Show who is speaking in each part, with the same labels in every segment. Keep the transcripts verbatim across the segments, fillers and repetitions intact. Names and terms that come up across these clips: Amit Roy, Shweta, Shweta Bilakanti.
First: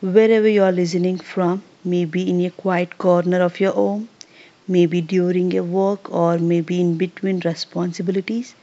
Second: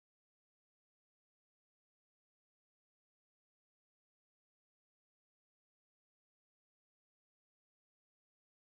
Speaker 1: Wherever you are listening from, maybe in a quiet corner of your home, maybe during a work, or maybe in between responsibilities,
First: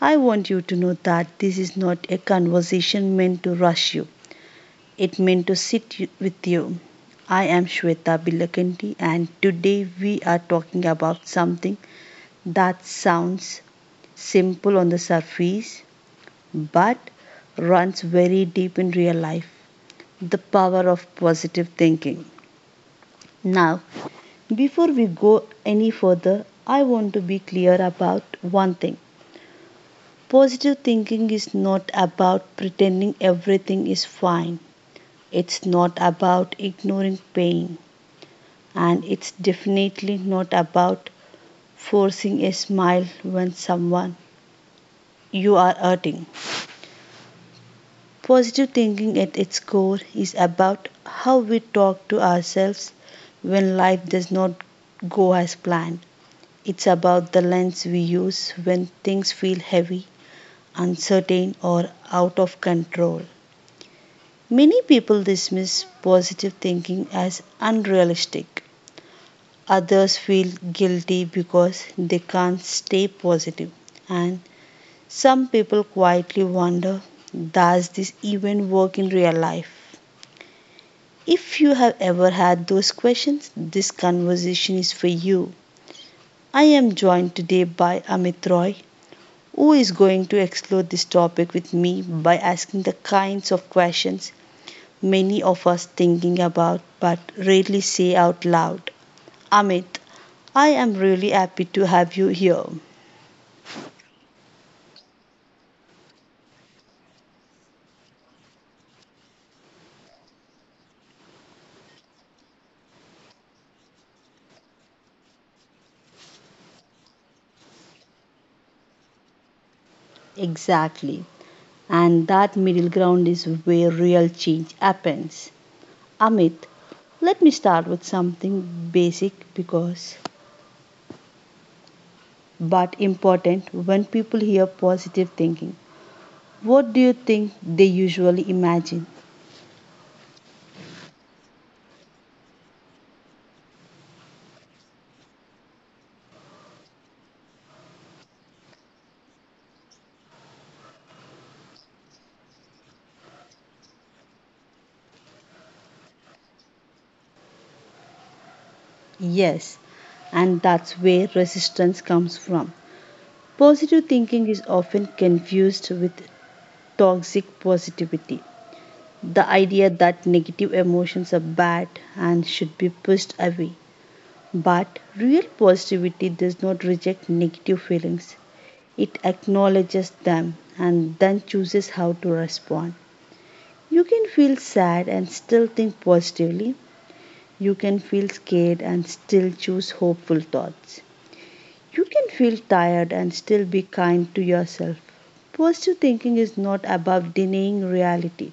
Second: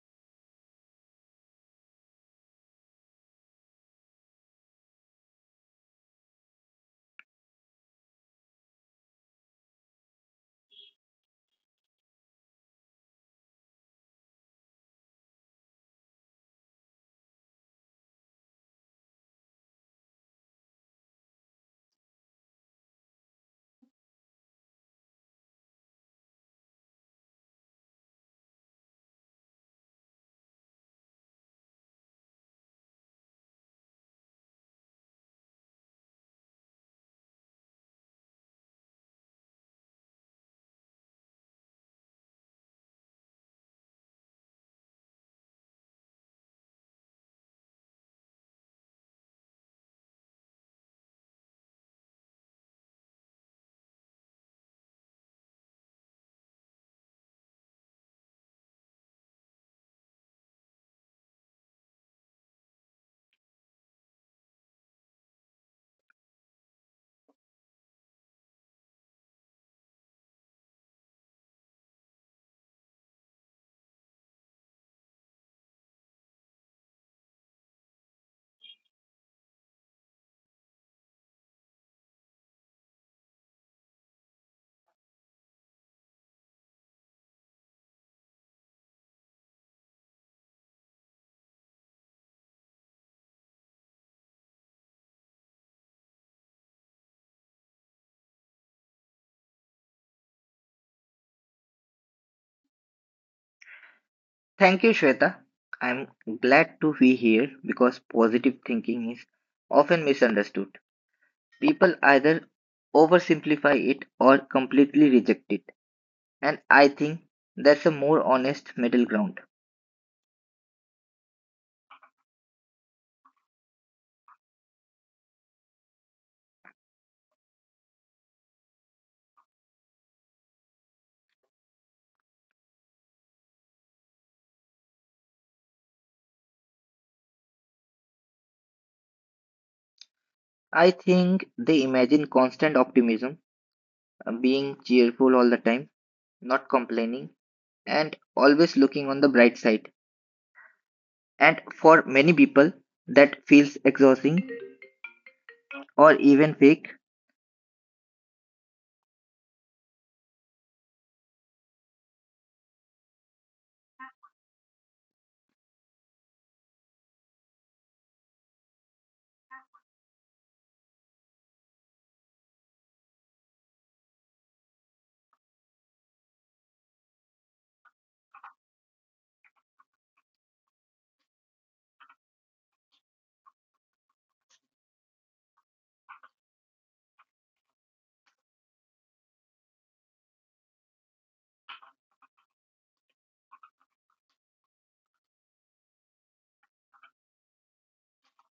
Speaker 1: I want you to know that this is not a conversation meant to rush you. It meant to sit you- with you. I am Shweta Bilakanti, and today we are talking about something that sounds simple on the surface but runs very deep in real life, the power of positive thinking. Now, before we go any further, I want to be clear about one thing. Positive thinking is not about pretending everything is fine. It's not about ignoring pain. And it's definitely not about forcing a smile when someone you are hurting. Positive thinking at its core is about how we talk to ourselves when life does not go as planned. It's about the lens we use when things feel heavy, uncertain, or out of control. Many people dismiss positive thinking as unrealistic. Others feel guilty because they can't stay positive. And some people quietly wonder, does this even work in real life? If you have ever had those questions, this conversation is for you. I am joined today by Amit Roy, who is going to explore this topic with me by asking the kinds of questions many of us thinking about but rarely say out loud. Amit, I am really happy to have you here.
Speaker 2: Thank you, Shweta. I'm glad to be here because positive thinking is often misunderstood. People either oversimplify it or completely reject it, and I think that's a more honest middle ground.
Speaker 1: Exactly. And that middle ground is where real change happens. Amit, let me start with something basic because but important when people hear positive thinking. What do you think they usually imagine?
Speaker 2: I think they imagine constant optimism, uh, being cheerful all the time, not complaining, and always looking on the bright side. And for many people, that feels exhausting or even fake
Speaker 1: Yes, and that's where resistance comes from. Positive thinking is often confused with toxic positivity, the idea that negative emotions are bad and should be pushed away. But real positivity does not reject negative feelings, it acknowledges them and then chooses how to respond. You can feel sad and still think positively. You can feel scared and still choose hopeful thoughts. You can feel tired and still be kind to yourself. Positive thinking is not about denying reality.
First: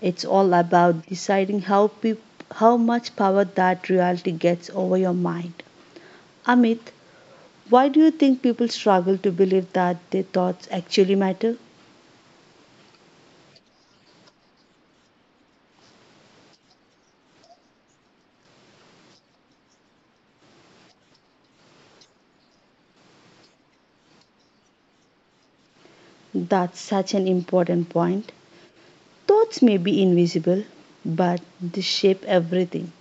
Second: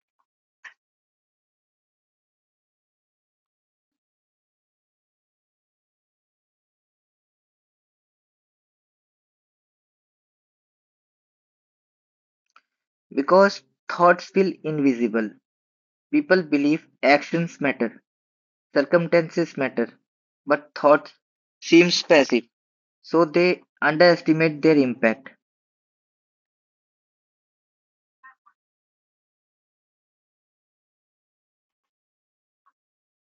Speaker 1: It's all about deciding how peop- how much power that reality gets over your mind. Amit, why do you think people struggle to believe that their thoughts actually matter?
Speaker 2: because thoughts feel invisible. People believe actions matter, circumstances matter, but thoughts seems passive, so they underestimate their impact.
Speaker 1: That's such an important point. Thoughts may be invisible, but they shape everything.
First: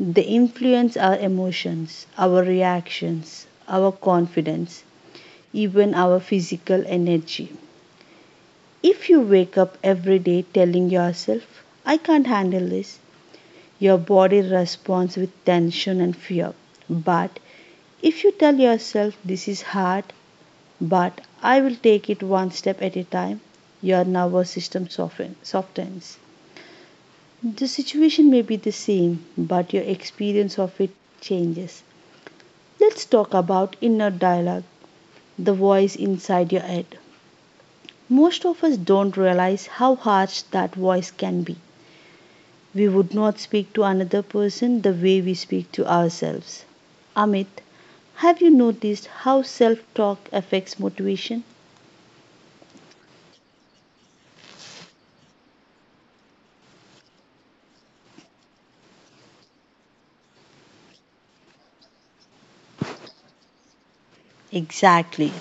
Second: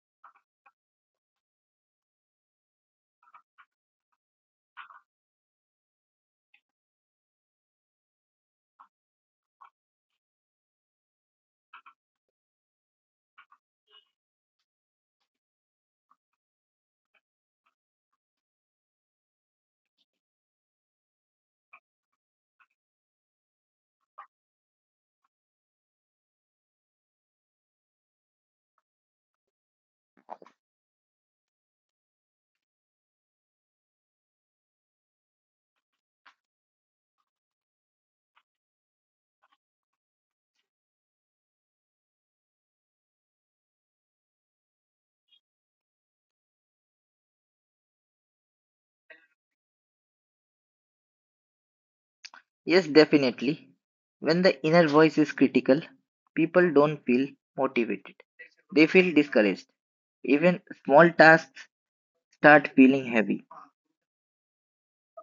Speaker 1: They influence our emotions, our reactions, our confidence, even our physical energy. If you wake up every day telling yourself, I can't handle this, your body responds with tension and fear. But if you tell yourself, This is hard, but I will take it one step at a time, your nervous system soften- softens. The situation may be the same, but your experience of it changes. Let's talk about inner dialogue, the voice inside your head. Most of us don't realize how harsh that voice can be. We would not speak to another person the way we speak to ourselves. Amit, have you noticed how self talk affects motivation?
Speaker 2: Yes, definitely. When the inner voice is critical, people don't feel motivated. They feel discouraged. Even small tasks start feeling heavy.
Speaker 1: Exactly.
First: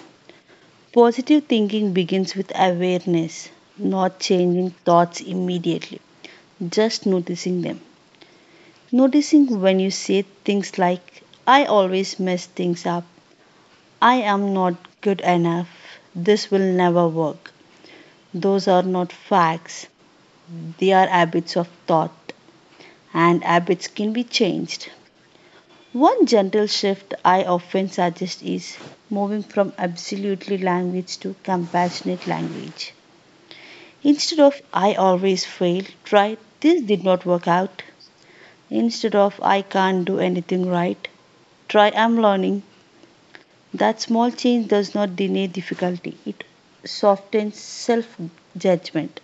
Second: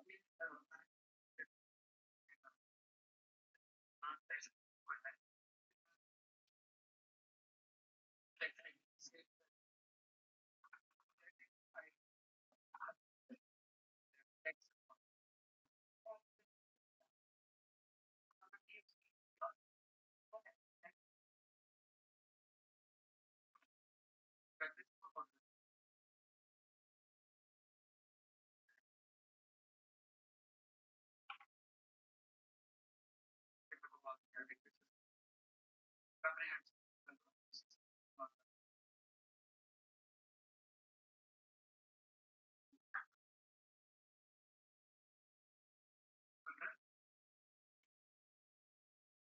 Speaker 1: Positive thinking begins with awareness, not changing thoughts immediately, just noticing them. Noticing when you say things like, I always mess things up, I am not good enough, this will never work. Those are not facts, they are habits of thought, and habits can be changed. One gentle shift I often suggest is moving from absolutely language to compassionate language. Instead of I always fail, try this did not work out. Instead of I can't do anything right, try I'm learning. That small change does not deny difficulty, it softens self judgment.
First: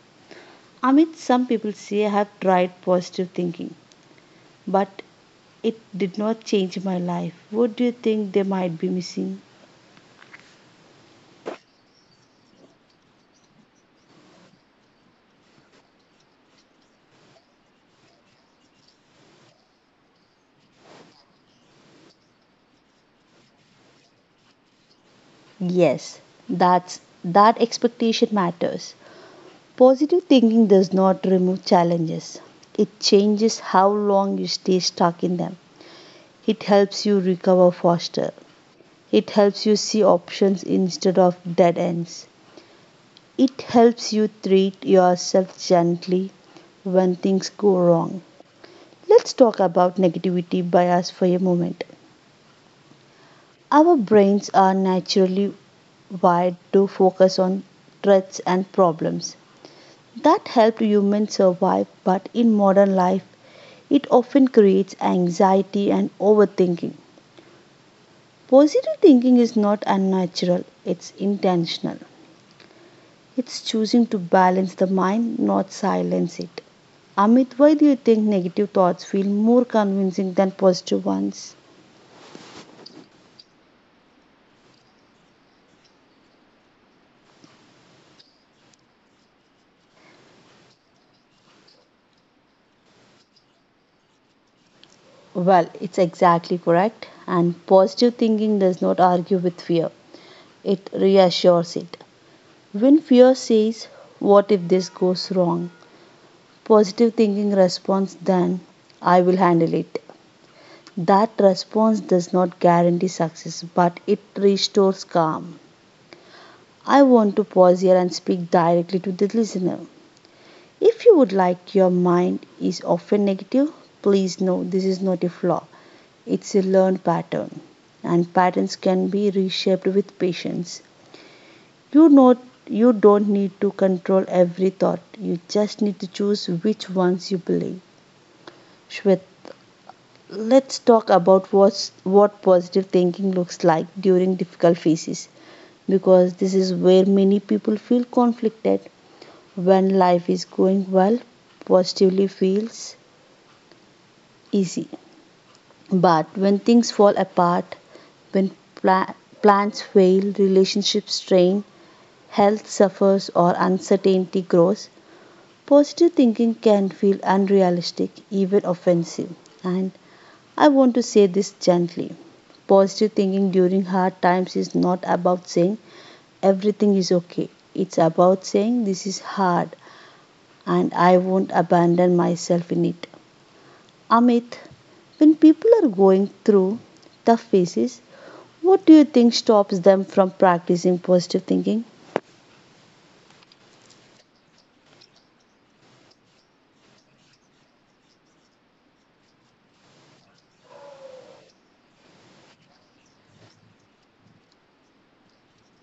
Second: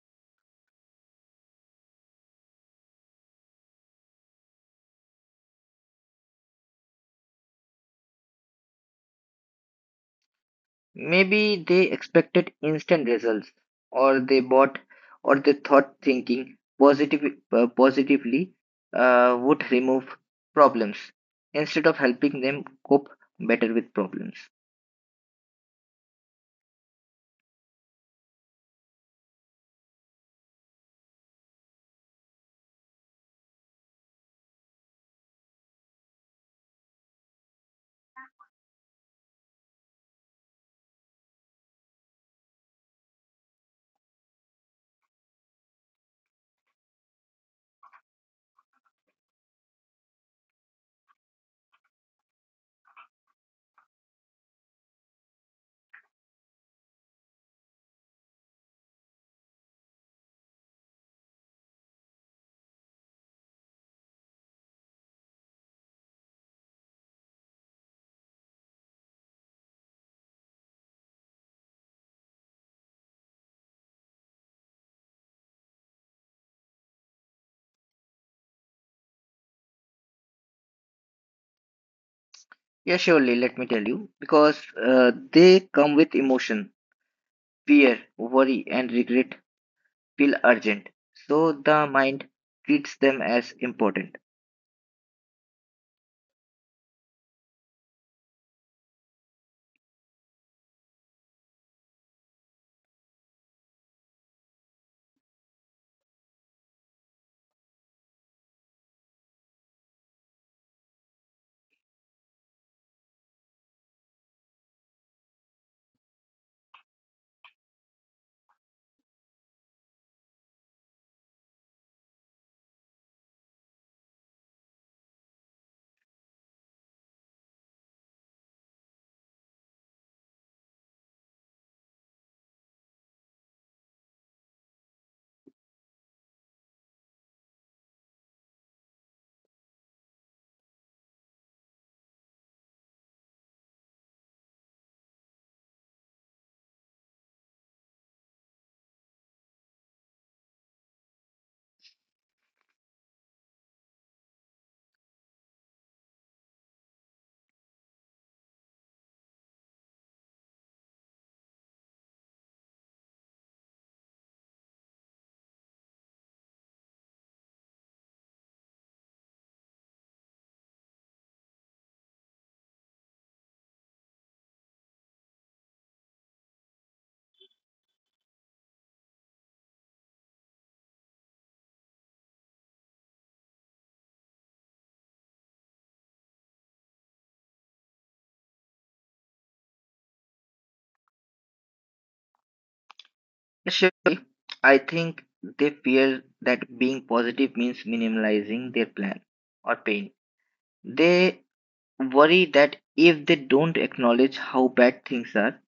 Speaker 1: Amit, some people say I have tried positive thinking, but it did not change my life. What do you think they might be missing?
Speaker 2: Maybe they expected instant results, or they bought, or they thought thinking positive, uh, positively uh, would remove problems instead of helping them cope better with problems.
Speaker 1: Yes, that's that expectation matters. Positive thinking does not remove challenges. It changes how long you stay stuck in them. It helps you recover faster. It helps you see options instead of dead ends. It helps you treat yourself gently when things go wrong. Let's talk about negativity bias for a moment. Our brains are naturally wired to focus on threats and problems that helped humans survive, but in modern life, it often creates anxiety and overthinking. Positive thinking is not unnatural, it's intentional. It's choosing to balance the mind, not silence it. Amit, why do you think negative thoughts feel more convincing than positive ones?
Speaker 2: Yeah, surely, let me tell you, because uh, they come with emotion, fear, worry, and regret feel urgent. So the mind treats them as important.
Speaker 1: Well, it's exactly correct, and positive thinking does not argue with fear, it reassures it. When fear says, What if this goes wrong? Positive thinking responds, Then I will handle it. That response does not guarantee success, but it restores calm. I want to pause here and speak directly to the listener. If you would like your mind is often negative, please know this is not a flaw. It's a learned pattern and patterns can be reshaped with patience. You know, you don't need to control every thought. You just need to choose which ones you believe. Shwet, let's talk about what's, what positive thinking looks like during difficult phases because this is where many people feel conflicted. When life is going well, positively feels easy. But when things fall apart, when pla- plans fail, relationships strain, health suffers, or uncertainty grows, positive thinking can feel unrealistic, even offensive. And I want to say this gently. Positive thinking during hard times is not about saying everything is okay. It's about saying this is hard and I won't abandon myself in it. Amit, when people are going through tough phases, what do you think stops them from practicing positive thinking?
Speaker 2: Surely, I think they fear that being positive means minimalizing their plan or pain. They worry that if they don't acknowledge how bad things are,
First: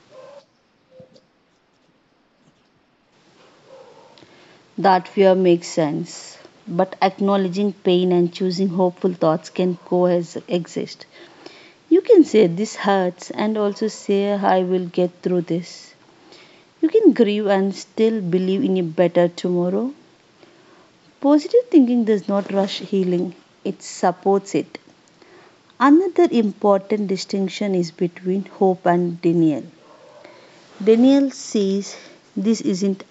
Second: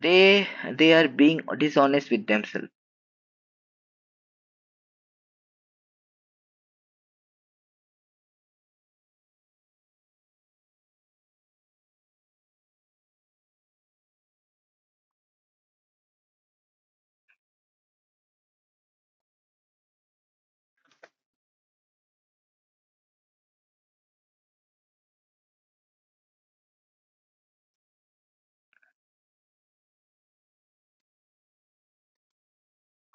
Speaker 2: they they are being dishonest with themselves.
Speaker 1: That fear makes sense. But acknowledging pain and choosing hopeful thoughts can coexist. You can say this hurts and also say I will get through this. You can grieve and still believe in a better tomorrow. Positive thinking does not rush healing, it supports it. Another important distinction is between hope and denial. Denial says this isn't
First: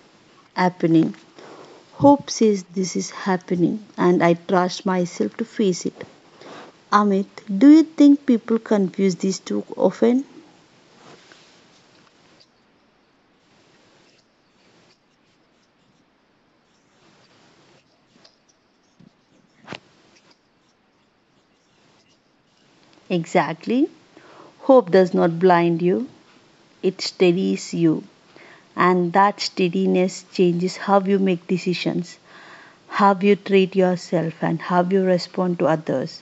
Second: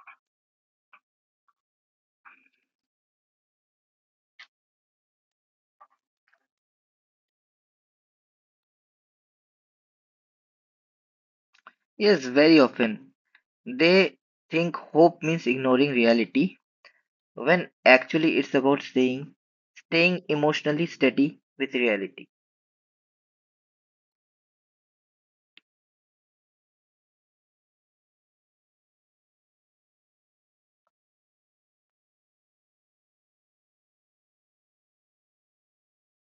Speaker 1: happening. Hope says this is happening and I trust myself to face it. Amit, do you think people confuse these two often?
Speaker 2: Yes, very often they think hope means ignoring reality when actually it's about staying staying emotionally steady with reality.
Speaker 1: Exactly. Hope does not blind you, it steadies you. And that steadiness changes how you make decisions, how you treat yourself, and how you respond to others.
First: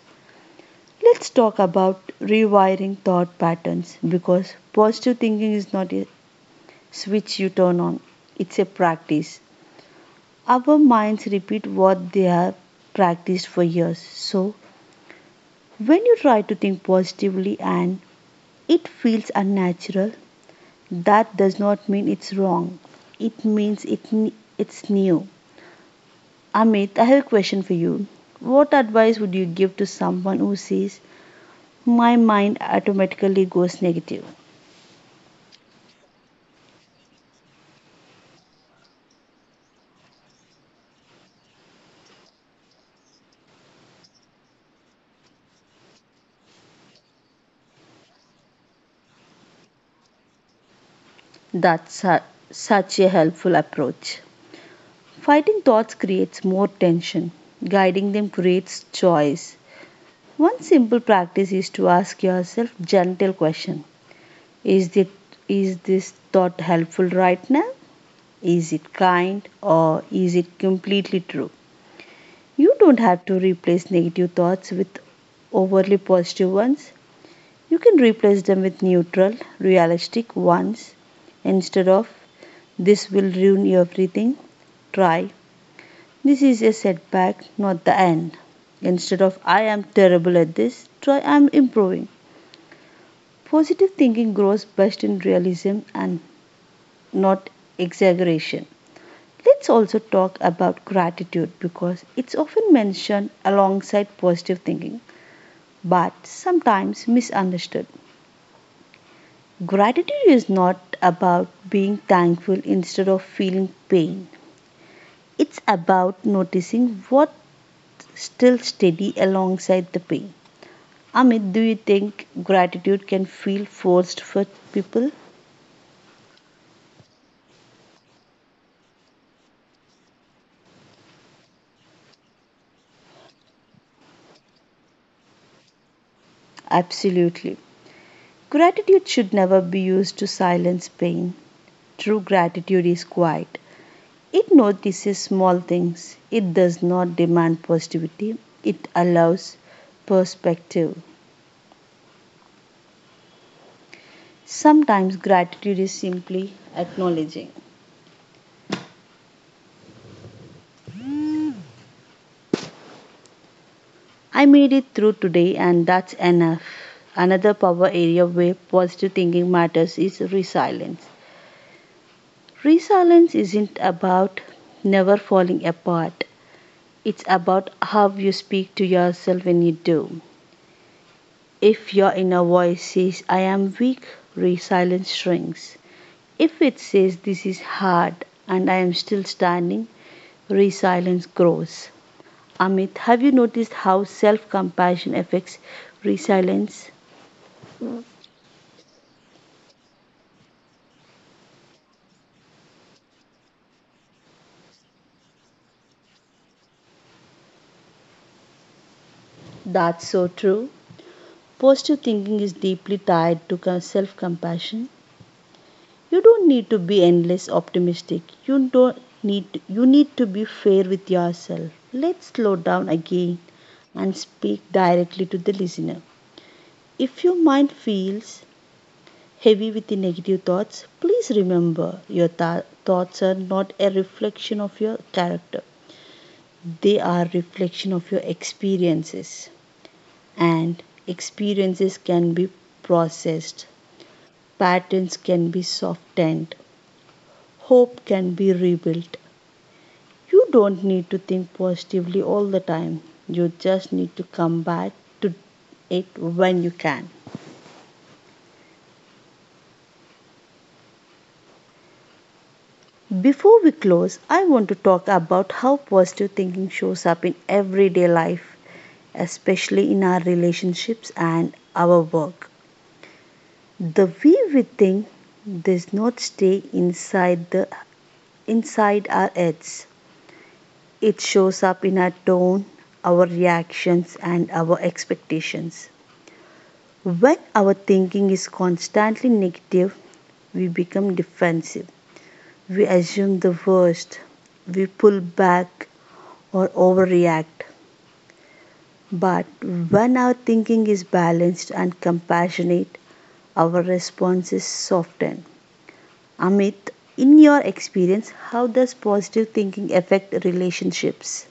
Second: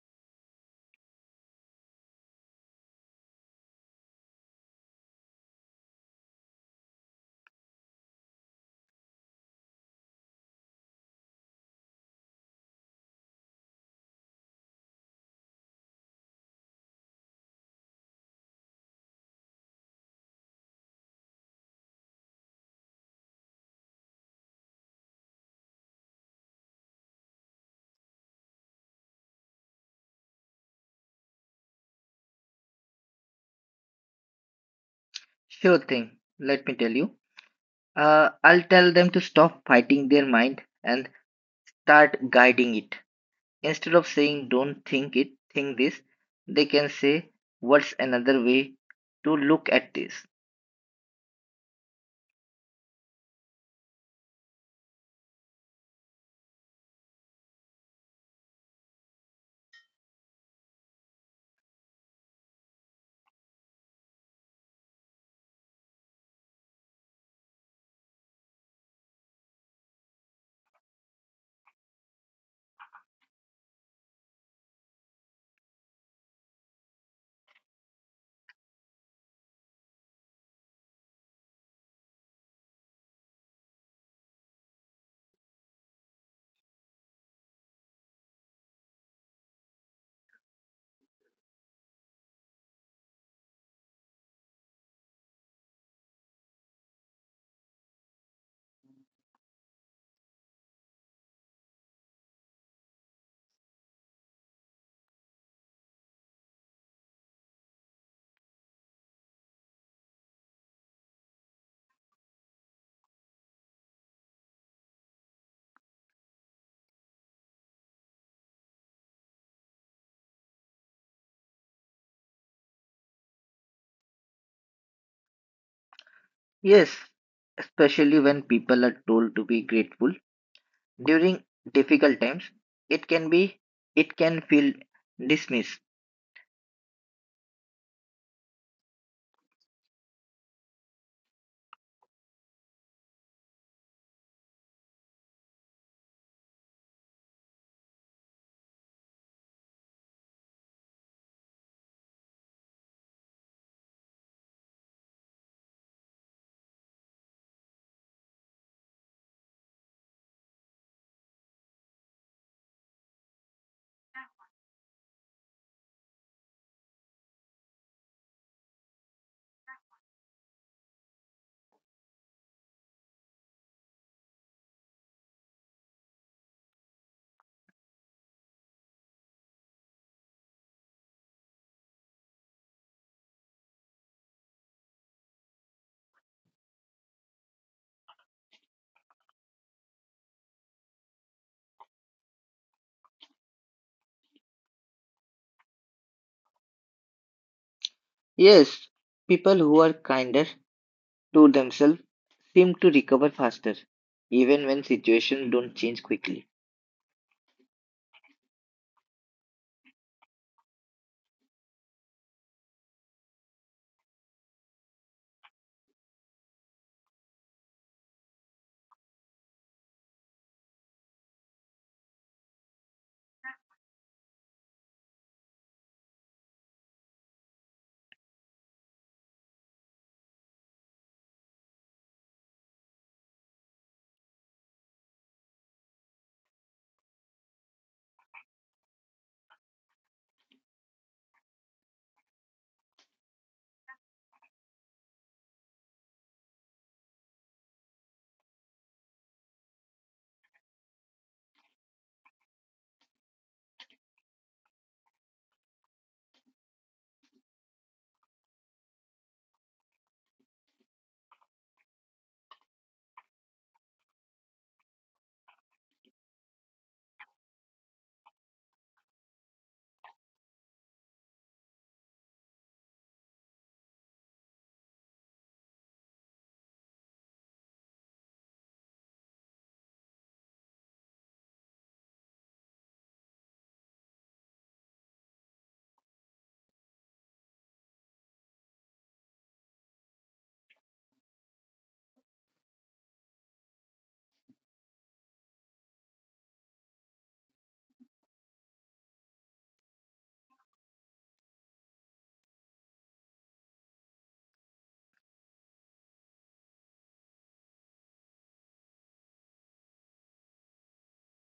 Speaker 1: Let's talk about rewiring thought patterns because positive thinking is not a switch you turn on, it's a practice. Our minds repeat what they have practiced for years. So, when you try to think positively and it feels unnatural, that does not mean it's wrong. It means it, ne- it's new. Amit, I have a question for you. What advice would you give to someone who says, My mind automatically goes negative?
Speaker 2: Sure thing. Let me tell you. Uh, I'll tell them to stop fighting their mind and start guiding it. Instead of saying don't think it, think this, they can say what's another way to look at this.
Speaker 1: That's su- such a helpful approach. Fighting thoughts creates more tension, guiding them creates choice. One simple practice is to ask yourself gentle question. Is it is this thought helpful right now? Is it kind or is it completely true? You don't have to replace negative thoughts with overly positive ones. You can replace them with neutral, realistic ones instead of This will ruin everything. Try. This is a setback, not the end. Instead of I am terrible at this, try I am improving. Positive thinking grows best in realism and not exaggeration. Let's also talk about gratitude because it's often mentioned alongside positive thinking but sometimes misunderstood. Gratitude is not about being thankful instead of feeling pain. It's about noticing what still steady alongside the pain. Amit, do you think gratitude can feel forced for people?
Speaker 2: Yes, especially when people are told to be grateful during difficult times, it can be it can feel dismissed.
Speaker 1: Absolutely. Gratitude should never be used to silence pain. True gratitude is quiet. It notices small things. It does not demand positivity. It allows perspective. Sometimes gratitude is simply acknowledging. I made it through today, and that's enough. Another power area where positive thinking matters is resilience. Resilience isn't about never falling apart, it's about how you speak to yourself when you do. If your inner voice says, I am weak, resilience shrinks. If it says, This is hard and I am still standing, resilience grows. Amit, have you noticed how self compassion affects resilience?
Speaker 2: Yes, people who are kinder to themselves seem to recover faster even when situations don't change quickly.
Speaker 1: That's so true. Positive thinking is deeply tied to self compassion. You don't need to be endless optimistic. You don't need you need to be fair with yourself. Let's slow down again and speak directly to the listener. If your mind feels heavy with the negative thoughts, please remember your tha- thoughts are not a reflection of your character. They are reflection of your experiences. And experiences can be processed, patterns can be softened, hope can be rebuilt. You don't need to think positively all the time, you just need to come back to it when you can. Before we close, I want to talk about how positive thinking shows up in everyday life, especially in our relationships and our work. The way we think does not stay inside the inside our heads. It shows up in our tone, our reactions, and our expectations. When our thinking is constantly negative, we become defensive, we assume the worst, we pull back or overreact. But when our thinking is balanced and compassionate, our response is softened. Amit, in your experience, how does positive thinking affect relationships?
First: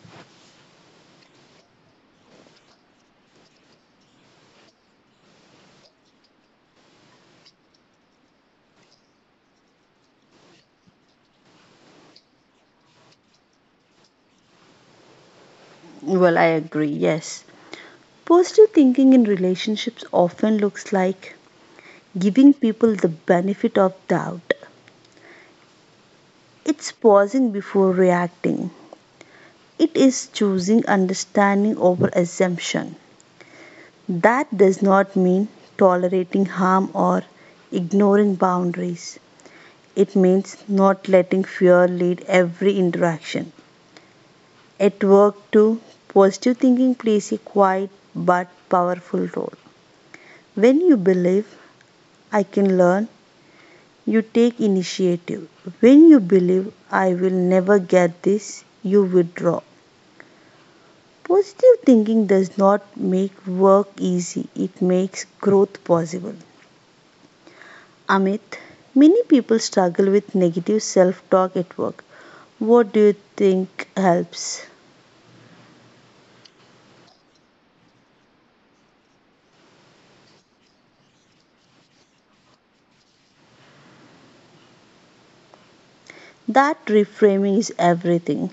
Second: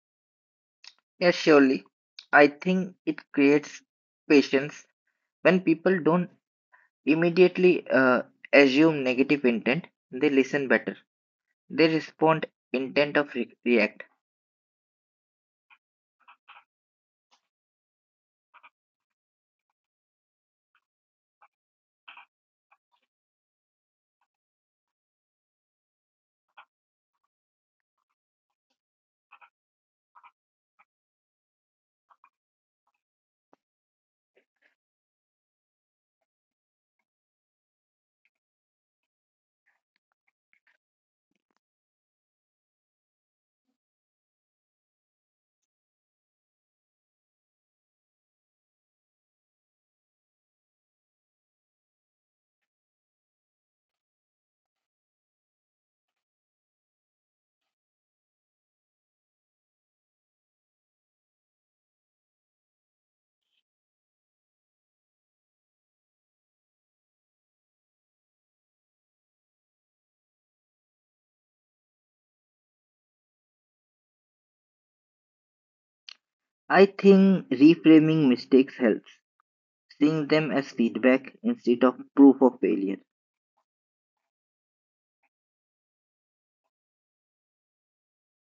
Speaker 2: Yes, surely. I think it creates patience when people don't immediately uh, assume negative intent, they listen better. They respond intent of re- react.
Speaker 1: Well, I agree, yes. Positive thinking in relationships often looks like giving people the benefit of doubt. It's pausing before reacting. It is choosing understanding over assumption. That does not mean tolerating harm or ignoring boundaries. It means not letting fear lead every interaction. At work, too, positive thinking plays a quiet but powerful role. When you believe I can learn, you take initiative. When you believe I will never get this, you withdraw. Positive thinking does not make work easy, it makes growth possible. Amit, many people struggle with negative self talk at work. What do you think helps?
Speaker 2: I think reframing mistakes helps, seeing them as feedback instead of proof of failure.
Speaker 1: That reframing is everything.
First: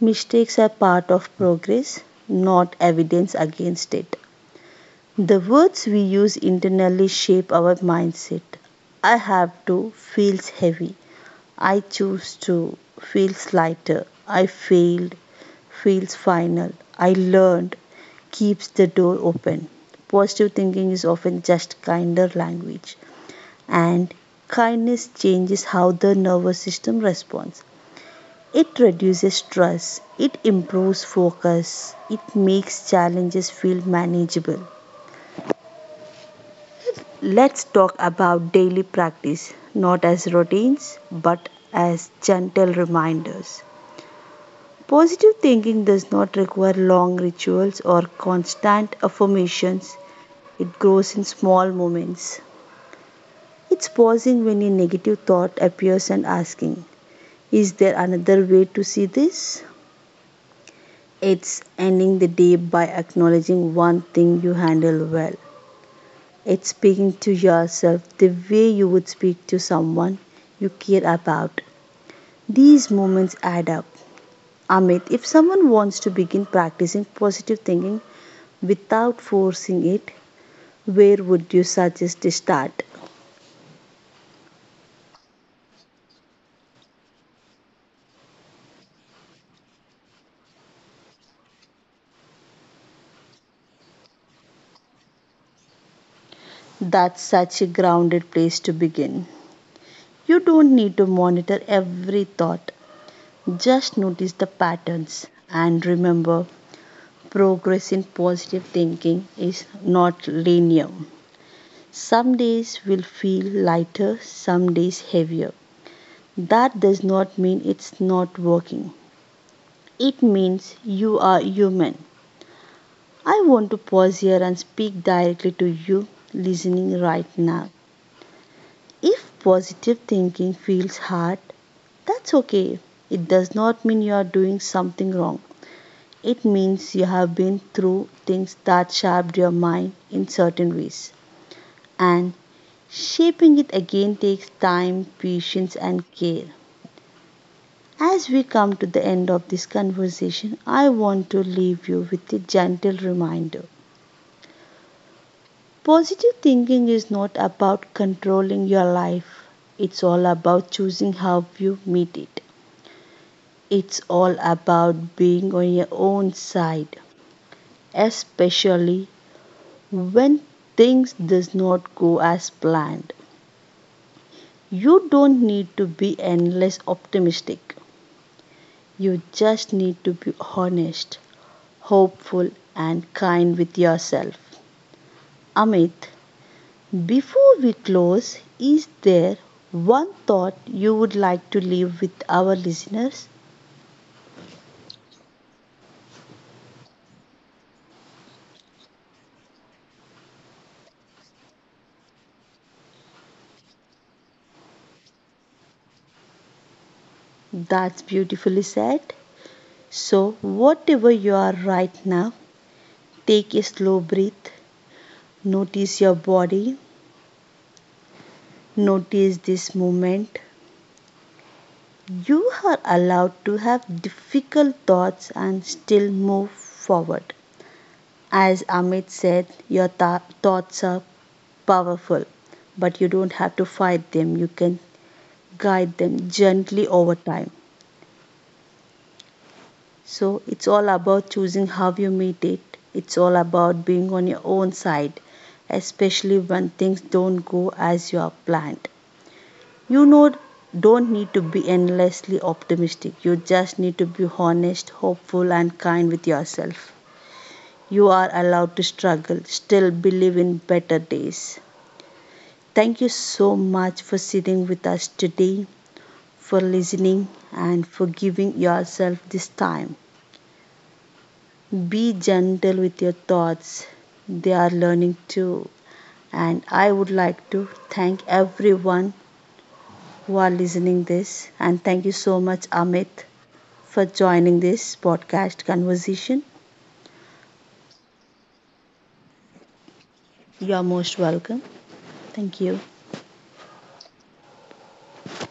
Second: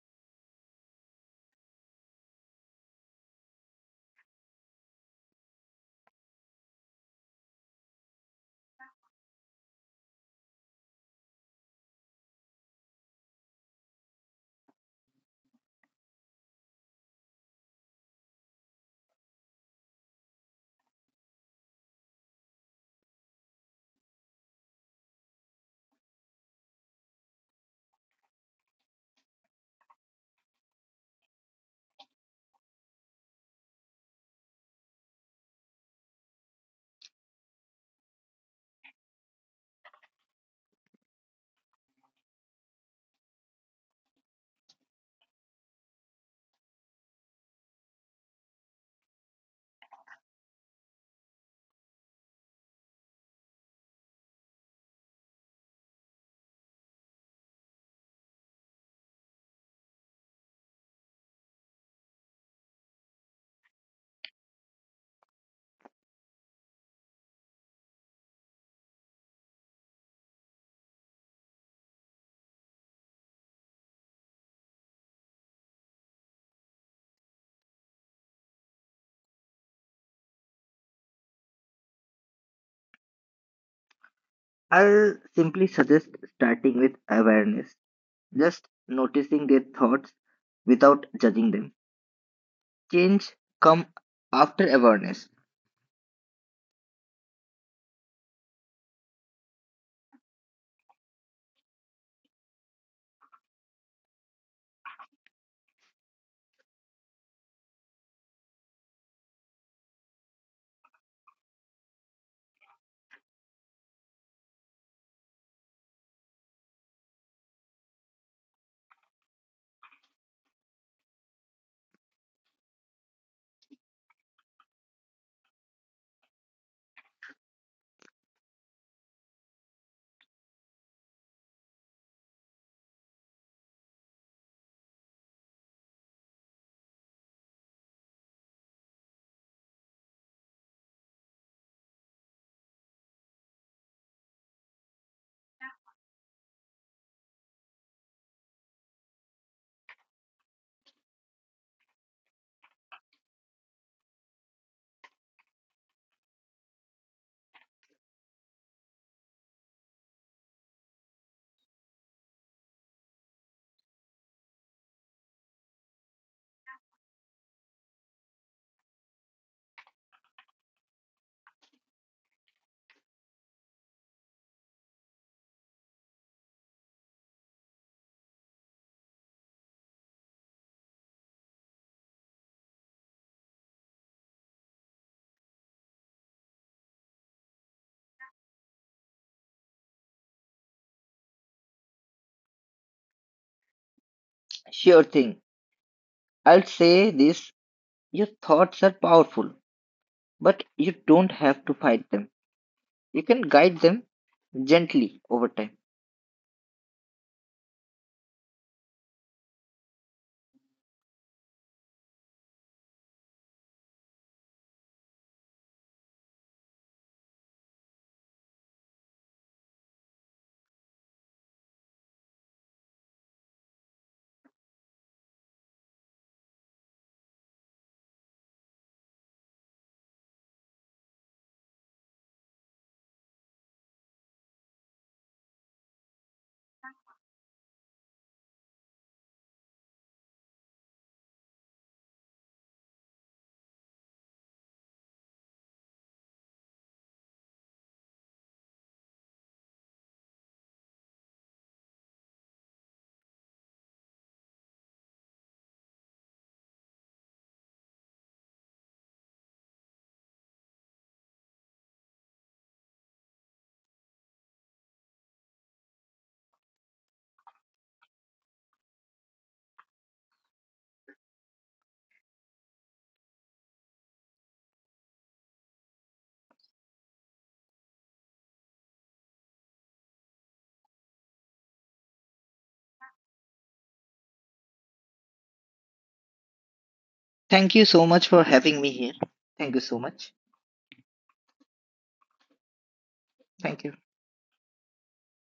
Speaker 1: Mistakes are part of progress, not evidence against it. The words we use internally shape our mindset. I have to feels heavy. I choose to feels lighter. I failed feels final. I learned keeps the door open. Positive thinking is often just kinder language, and kindness changes how the nervous system responds. It reduces stress, it improves focus, it makes challenges feel manageable. Let's talk about daily practice, not as routines, but as gentle reminders. Positive thinking does not require long rituals or constant affirmations, it grows in small moments. It's pausing when a negative thought appears and asking, is there another way to see this? It's ending the day by acknowledging one thing you handle well. It's speaking to yourself the way you would speak to someone you care about. These moments add up. Amit, if someone wants to begin practicing positive thinking without forcing it, where would you suggest to start?
Speaker 2: I'll simply suggest starting with awareness, just noticing their thoughts without judging them. Change come after awareness.
Speaker 1: That's such a grounded place to begin. You don't need to monitor every thought, just notice the patterns. And remember, progress in positive thinking is not linear. Some days will feel lighter, some days heavier. That does not mean it's not working. It means you are human. I want to pause here and speak directly to you listening right now. If positive thinking feels hard, that's okay. It does not mean you are doing something wrong. It means you have been through things that shaped your mind in certain ways. And shaping it again takes time, patience, and care. As we come to the end of this conversation, I want to leave you with a gentle reminder. Positive thinking is not about controlling your life, it's all about choosing how you meet it. It's all about being on your own side, especially when things does not go as planned. You don't need to be endless optimistic. You just need to be honest, hopeful, and kind with yourself. Amit, before we close, is there one thought you would like to leave with our listeners?
Speaker 2: Sure thing. I'll say this, your thoughts are powerful, but you don't have to fight them. You can guide them gently over time.
Speaker 1: That's beautifully said. So, whatever you are right now, take a slow breath, notice your body, notice this moment. You are allowed to have difficult thoughts and still move forward. As Amit said, your tha- thoughts are powerful, but you don't have to fight them. You can guide them gently over time. So it's all about choosing how you meet it. It's all about being on your own side, especially when things don't go as you have planned. You know, don't need to be endlessly optimistic. You just need to be honest, hopeful, and kind with yourself. You are allowed to struggle, still believe in better days. Thank you so much for sitting with us today, for listening, and for giving yourself this time. Be gentle with your thoughts, they are learning too. And I would like to thank everyone who are listening this, and thank you so much Amit for joining this podcast conversation.
Speaker 2: Thank you so much for having me here. Thank you so much.
Speaker 1: You are most welcome. Thank you.
Speaker 2: Thank you.